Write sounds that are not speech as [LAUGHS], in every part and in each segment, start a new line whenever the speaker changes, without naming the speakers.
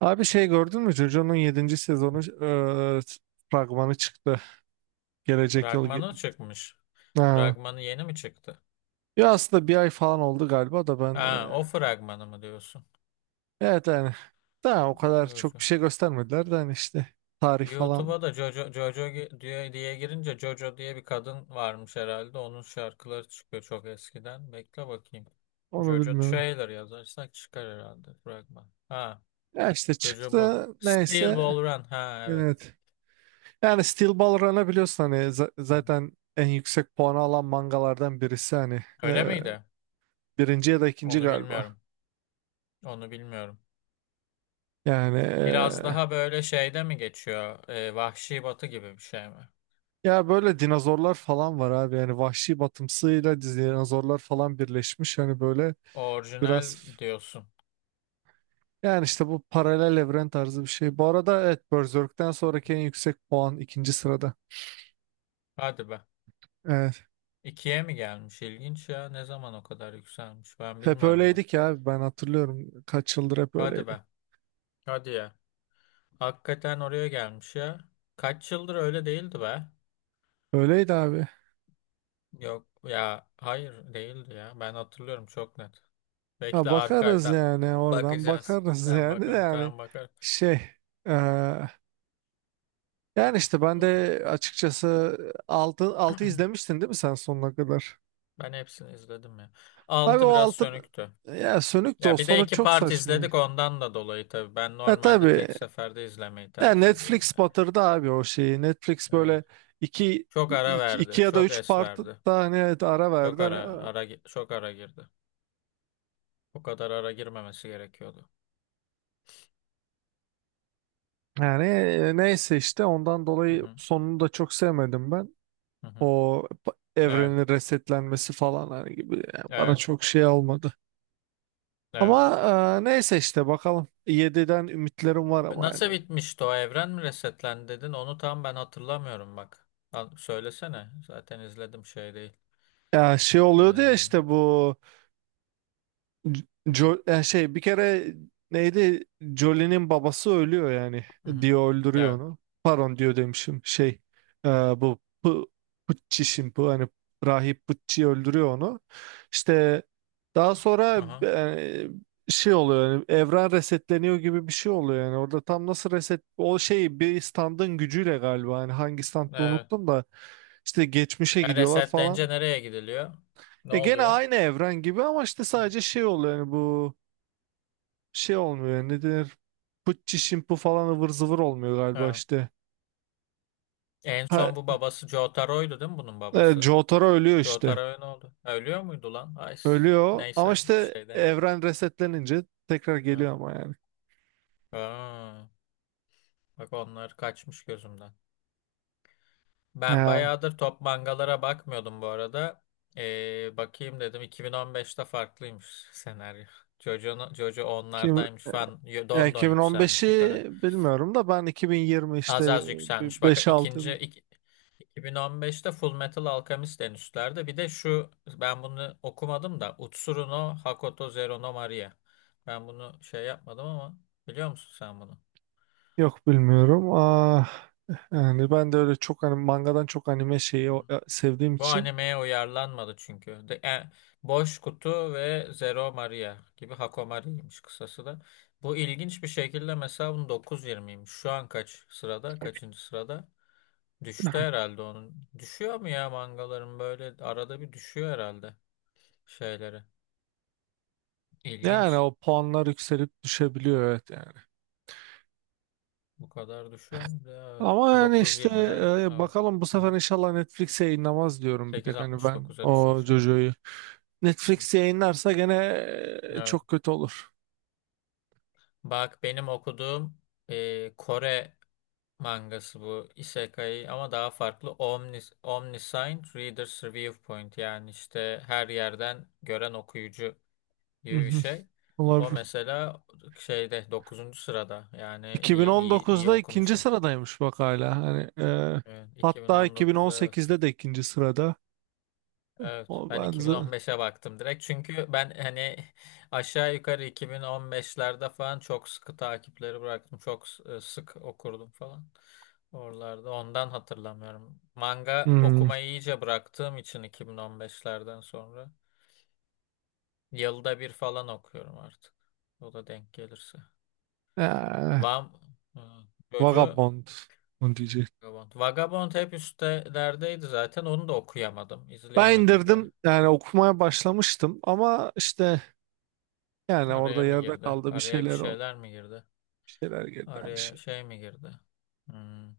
Abi şey gördün mü? JoJo'nun yedinci sezonu e, fragmanı çıktı. Gelecek yıl.
Fragmanı çıkmış.
Ha.
Fragmanı yeni mi çıktı?
Ya aslında bir ay falan oldu galiba da ben
Ha, o fragmanı mı diyorsun?
evet yani daha o kadar çok
Jojo.
bir şey göstermediler de hani işte tarih falan
YouTube'a da Jojo, Jojo diye, diye girince Jojo diye bir kadın varmış herhalde. Onun şarkıları çıkıyor çok eskiden. Bekle bakayım.
onu
Jojo
bilmiyorum.
trailer yazarsak çıkar herhalde fragman. Ha,
Ya işte
Jojo bu.
çıktı
Steel
neyse
Ball Run. Ha, evet.
evet. Yani Steel Ball Run'a biliyorsun hani zaten en yüksek puanı alan mangalardan birisi hani
Öyle miydi?
birinci ya da ikinci
Onu
galiba.
bilmiyorum. Onu bilmiyorum.
Yani
Biraz daha böyle şeyde mi geçiyor? Vahşi Batı gibi bir şey mi?
ya böyle dinozorlar falan var abi. Yani vahşi batımsıyla dinozorlar falan birleşmiş. Hani böyle
Orijinal
biraz
diyorsun.
yani işte bu paralel evren tarzı bir şey. Bu arada evet Berserk'ten sonraki en yüksek puan ikinci sırada.
Hadi be.
Evet.
İkiye mi gelmiş? İlginç ya. Ne zaman o kadar yükselmiş? Ben
Hep
bilmiyorum bak.
öyleydi ki abi ben hatırlıyorum. Kaç yıldır hep
Hadi be.
öyleydi.
Hadi ya. Hakikaten oraya gelmiş ya. Kaç yıldır öyle değildi be.
Öyleydi abi.
Yok ya. Hayır değildi ya. Ben hatırlıyorum çok net.
Ha,
Bekle
bakarız
arkaydan
yani oradan
bakacağız. Bak,
bakarız [LAUGHS]
tamam
yani de
bakarım.
yani
Tamam bakarım.
şey eee, yani işte ben de açıkçası altı
[CLEARS THROAT]
izlemiştin değil mi sen sonuna kadar?
Ben hepsini izledim ya.
Abi o
Altı biraz
altın
sönüktü.
ya sönük de o
Ya bir de
sonu
iki
çok
part
saçmaydı.
izledik ondan da dolayı tabii. Ben
E
normalde
tabii
tek seferde izlemeyi
ya
tercih ediyorum.
Netflix batırdı abi o şeyi. Netflix
Evet.
böyle iki,
Çok ara
iki
verdi.
ya da
Çok
üç
es
part
verdi.
da hani evet ara
Çok
verdi.
ara
Hani,
ara gi- çok ara girdi. O kadar ara girmemesi gerekiyordu.
yani neyse işte ondan
Hı
dolayı
hı.
sonunu da çok sevmedim ben.
Hı hı.
O
Evet.
evrenin resetlenmesi falan hani gibi yani bana
Evet.
çok şey olmadı.
Evet.
Ama neyse işte bakalım. Yediden ümitlerim var ama yani.
Nasıl bitmişti, o evren mi resetlendi dedin? Onu tam ben hatırlamıyorum bak. Al, söylesene. Zaten izledim şey değil.
Ya şey oluyordu ya
Hı
işte bu
hı.
Şey bir kere neydi? Jolie'nin babası ölüyor yani.
Hı hı.
Dio öldürüyor
Evet.
onu. Pardon Dio demişim. Şey bu Pu- Pucci şimdi bu hani rahip Pucci öldürüyor onu. İşte daha sonra
Hı hı.
şey oluyor yani evren resetleniyor gibi bir şey oluyor yani. Orada tam nasıl reset o şey bir standın gücüyle galiba hani hangi standı
Evet.
unuttum da işte geçmişe
Yani
gidiyorlar
resetlenince
falan.
nereye gidiliyor? Ne
E gene
oluyor?
aynı evren gibi ama işte sadece şey oluyor yani bu şey olmuyor yani ne denir pıtçı şimpu falan ıvır zıvır olmuyor galiba
Ha.
işte.
En
Ha,
son bu babası Jotaro'ydu değil mi, bunun babası?
Jotaro ölüyor işte.
Jotaro ne oldu? Ha, ölüyor muydu lan? Ay,
Ölüyor ama
neyse bir
işte
şey demeyeyim.
evren resetlenince tekrar
Evet.
geliyor ama yani.
Aa, bak onlar kaçmış gözümden. Ben
Ee,
bayağıdır top mangalara bakmıyordum bu arada. Bakayım dedim 2015'te farklıymış [LAUGHS] senaryo. Jojo, no, Jojo
kim,
onlardaymış falan.
ya
Don don
2015'i
yükselmiş yukarı.
bilmiyorum da ben 2020
Az
işte
az yükselmiş. Bak,
beş altı
ikinci
yıl
2015'te Full Metal Alchemist en üstlerde. Bir de şu, ben bunu okumadım da Utsuru no Hakoto Zero no Maria. Ben bunu şey yapmadım ama biliyor musun sen bunu?
yok bilmiyorum. Ah, yani ben de öyle çok hani mangadan çok anime
Hı
şeyi
hı.
sevdiğim
Bu
için
animeye uyarlanmadı çünkü. Boş Kutu ve Zero Maria gibi Hakomari'ymiş kısası da. Bu ilginç bir şekilde, mesela bunun 9.20'ymiş. Şu an kaç sırada? Kaçıncı sırada? Düştü herhalde onun. Düşüyor mu ya, mangaların böyle arada bir düşüyor herhalde şeyleri.
yani
İlginç.
o puanlar yükselip düşebiliyor evet yani.
Bu kadar düşüyor mu? Evet.
Ama yani işte
9.20'den evet.
bakalım bu
Hı
sefer
hı.
inşallah Netflix yayınlamaz diyorum bir
Sekiz
tek hani
altmış
ben
dokuz'a
o
düşmüş, evet.
Jojo'yu.
Hı hı.
Netflix yayınlarsa gene
Evet.
çok kötü olur.
Bak, benim okuduğum Kore mangası bu, Isekai ama daha farklı, Omnis, Omniscient Reader's Review Point, yani işte her yerden gören okuyucu gibi bir
Mhm.
şey. O
Olabilir.
mesela şeyde dokuzuncu sırada, yani iyi iyi iyi
2019'da ikinci
okumuşum.
sıradaymış bak hala. Hani e,
Evet,
hatta
2019'da evet.
2018'de de ikinci sırada.
Evet,
O
ben
ben z-
2015'e baktım direkt. Çünkü ben hani aşağı yukarı 2015'lerde falan çok sıkı takipleri bıraktım. Çok sık okurdum falan. Oralarda ondan hatırlamıyorum. Manga
Hmm.
okumayı iyice bıraktığım için 2015'lerden sonra yılda bir falan okuyorum artık. O da denk gelirse.
Ee,
Vam Ha, Jojo
Vagabond onu diyecek.
Vagabond. Vagabond hep üstelerdeydi zaten. Onu da okuyamadım,
Ben
izleyemedim de.
indirdim yani okumaya başlamıştım ama işte yani
Araya
orada
mı
yerde
girdi?
kaldı bir
Araya bir
şeyler oldu.
şeyler mi girdi?
Bir şeyler geldi yani
Araya
şey.
şey mi girdi? Hmm.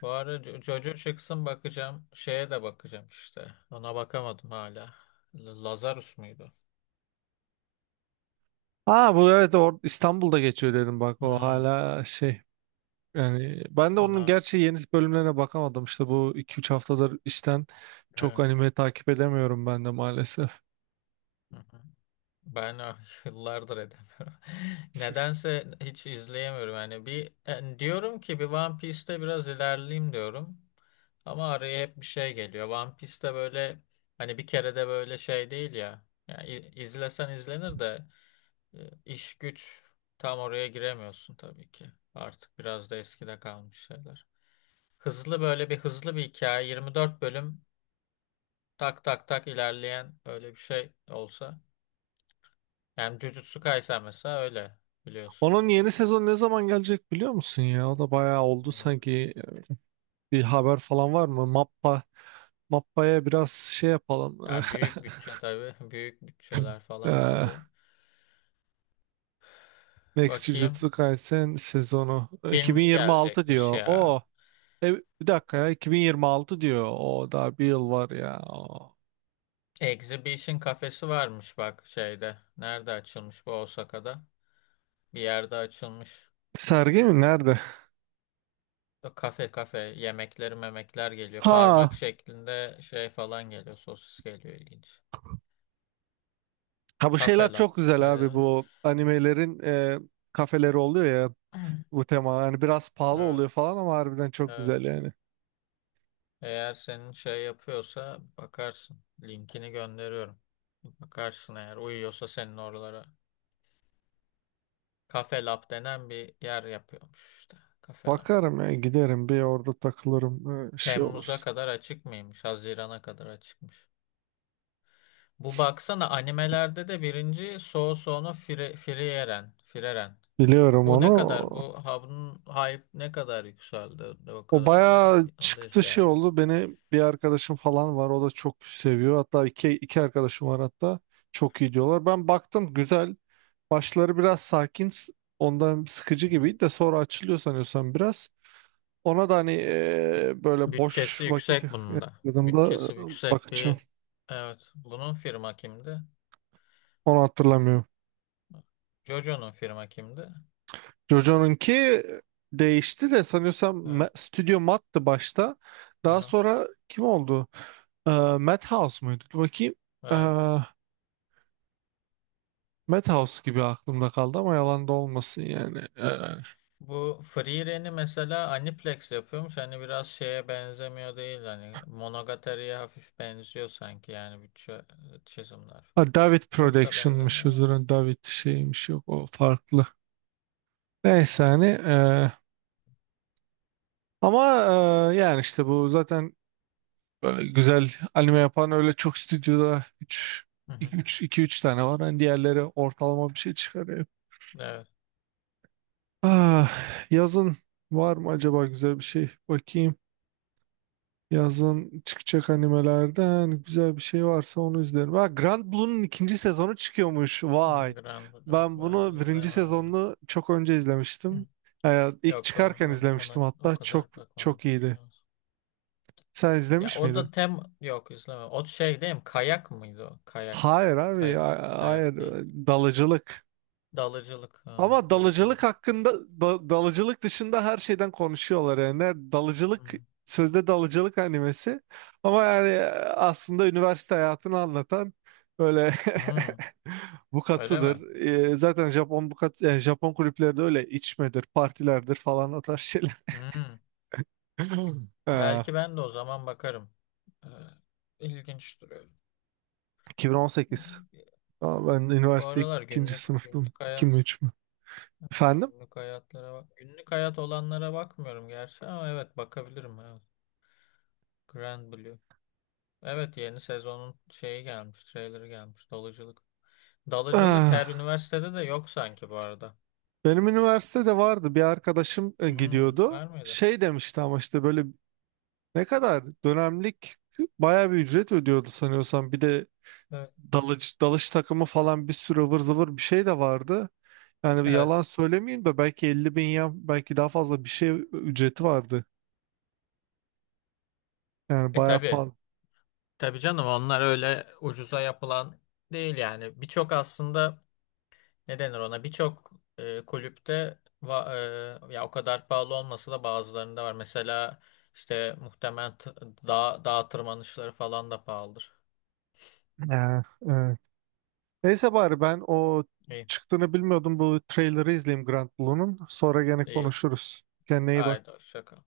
Bu ara Jojo çıksın bakacağım. Şeye de bakacağım işte. Ona bakamadım hala. Lazarus muydu?
Ha bu evet İstanbul'da geçiyor dedim bak o
Hmm.
hala şey yani ben de
Ona
onun gerçi yeni bölümlerine bakamadım işte bu iki üç haftadır işten çok
evet.
anime takip edemiyorum ben de maalesef.
Hı hı. Ben ah, [LAUGHS] yıllardır edemiyorum. [LAUGHS] Nedense hiç izleyemiyorum. Yani bir yani diyorum ki bir One Piece'te biraz ilerleyeyim diyorum. Ama araya hep bir şey geliyor. One Piece'te böyle, hani bir kere de böyle şey değil ya. Yani izlesen izlenir de İş güç, tam oraya giremiyorsun tabii ki. Artık biraz da eskide kalmış şeyler. Hızlı bir hikaye, 24 bölüm tak tak tak ilerleyen öyle bir şey olsa. Yani Jujutsu Kaisen mesela öyle biliyorsun.
Onun yeni sezon ne zaman gelecek biliyor musun ya? O da bayağı oldu
Evet.
sanki bir haber falan var mı? Mappa'ya biraz şey yapalım.
Ya büyük
[LAUGHS]
bütçe tabii. [LAUGHS] Büyük bütçeler falan
Eee,
tabii.
Next
Bakayım.
Jujutsu Kaisen sezonu
Filmi
2026
gelecekmiş
diyor.
ya.
O e, bir dakika ya 2026 diyor. O daha bir yıl var ya. Oo.
Exhibition kafesi varmış, bak şeyde. Nerede açılmış bu, Osaka'da? Bir yerde açılmış.
Sergi mi? Nerede?
Yok, Kafe yemekleri memekler geliyor. Parmak
Ha.
şeklinde şey falan geliyor. Sosis geliyor, ilginç.
Ha, bu
Kafe
şeyler
Lab.
çok güzel abi
Nerede?
bu animelerin kafeleri oluyor ya
Evet,
bu tema. Yani biraz pahalı
evet.
oluyor falan ama harbiden çok
Evet.
güzel yani.
Eğer senin şey yapıyorsa bakarsın. Linkini gönderiyorum. Bakarsın eğer uyuyorsa senin oralara. Kafe Lab denen bir yer yapıyormuş işte. Kafe Lab.
Bakarım ya giderim bir orada takılırım şey
Temmuz'a
olur.
kadar açık mıymış? Haziran'a kadar açıkmış. Bu baksana, animelerde de birinci soğu soğunu Fire, Frieren. Frieren.
Biliyorum
Bu ne
onu.
kadar? Bu havunun hype ne kadar yükseldi de o
O
kadar oldu.
bayağı
Onu da
çıktı şey
izleyemedik.
oldu. Beni bir arkadaşım falan var. O da çok seviyor. Hatta iki arkadaşım var hatta. Çok iyi diyorlar. Ben baktım güzel. Başları biraz sakin. Ondan sıkıcı
Hı hı.
gibiydi de sonra açılıyor sanıyorsam biraz. Ona da hani böyle boş
Bütçesi
vakit
yüksek bunun da.
yakaladığımda
Bütçesi yüksek
bakacağım.
bir... Evet. Bunun firma kimdi?
Onu hatırlamıyorum.
Jojo'nun firma kimdi?
Jojo'nunki değişti de sanıyorsam
Evet.
Studio Matt'tı başta. Daha
Aha.
sonra kim oldu? Eee Madhouse muydu? Dur bakayım.
Evet.
Madhouse gibi aklımda kaldı ama yalan da olmasın yani.
Bu Free Ren'i mesela Aniplex yapıyormuş. Hani biraz şeye benzemiyor değil. Hani Monogatari'ye hafif benziyor sanki. Yani bütçe, çizimler
Ha,
falan.
David
Çok da benzemiyor
Production'mış özür
ama.
dilerim, David şeymiş yok o farklı. Neyse hani ama yani işte bu zaten böyle güzel anime yapan öyle çok stüdyoda
Hı hı.
üç iki üç tane var. Hani diğerleri ortalama bir şey çıkarıyor.
Evet.
Ah, yazın var mı acaba güzel bir şey? Bakayım. Yazın çıkacak animelerden güzel bir şey varsa onu izlerim. Ha, Grand Blue'nun ikinci sezonu çıkıyormuş.
Hmm,
Vay.
Grand Blue.
Ben
Ben
bunu birinci
izlemiyorum onu.
sezonunu çok önce
Hı.
izlemiştim. İlk
Yok, ben
çıkarken
ona
izlemiştim
o
hatta. Çok
kadar bakmadım.
çok iyiydi.
Evet.
Sen
Ya
izlemiş
o
miydin?
da yok, izlemiyorum. O şey değil mi? Kayak mıydı o? Kayak.
Hayır abi.
Kayak.
Hayır.
Kayak değil.
Dalıcılık.
Dalıcılık. Ha,
Ama dalıcılık
dalıcılık.
hakkında dalıcılık dışında her şeyden konuşuyorlar yani. Dalıcılık
Hmm.
sözde dalıcılık animesi ama yani aslında üniversite hayatını anlatan böyle
Hmm,
[LAUGHS]
öyle mi?
bukatıdır. Zaten Japon bukat yani Japon kulüpleri de öyle içmedir, partilerdir falan o tarz şeyler.
Hmm.
[LAUGHS] E,
Belki ben de o zaman bakarım. Ee, ilginç duruyor. Hı
2018.
hı.
Aa, ben
Bu
üniversite
aralar
ikinci sınıftım. 2 mi 3 mü? Efendim?
günlük hayatlara bak. Günlük hayat olanlara bakmıyorum gerçi ama evet, bakabilirim. Evet. Grand Blue. Evet, yeni sezonun şeyi gelmiş, trailerı gelmiş. Dalıcılık. Dalıcılık her
Ah.
üniversitede de yok sanki bu arada.
Benim üniversitede vardı bir arkadaşım
Hmm,
gidiyordu.
var mıydı?
Şey demişti ama işte böyle ne kadar dönemlik bayağı bir ücret ödüyordu sanıyorsam. Bir de
Evet.
dalış takımı falan bir sürü ıvır zıvır bir şey de vardı. Yani bir
Evet.
yalan söylemeyeyim de belki 50.000 ya belki daha fazla bir şey ücreti vardı. Yani
E
bayağı
tabii.
pahalı.
Tabii canım, onlar öyle ucuza yapılan değil yani. Birçok, aslında ne denir ona, birçok kulüpte ya, o kadar pahalı olmasa da bazılarında var. Mesela işte muhtemelen dağ tırmanışları falan da pahalıdır.
Ya, evet. Neyse bari ben o
İyi.
çıktığını bilmiyordum bu trailer'ı izleyeyim Grand Blue'nun. Sonra gene
İyi.
konuşuruz. Kendine iyi
Haydi
bak.
şaka.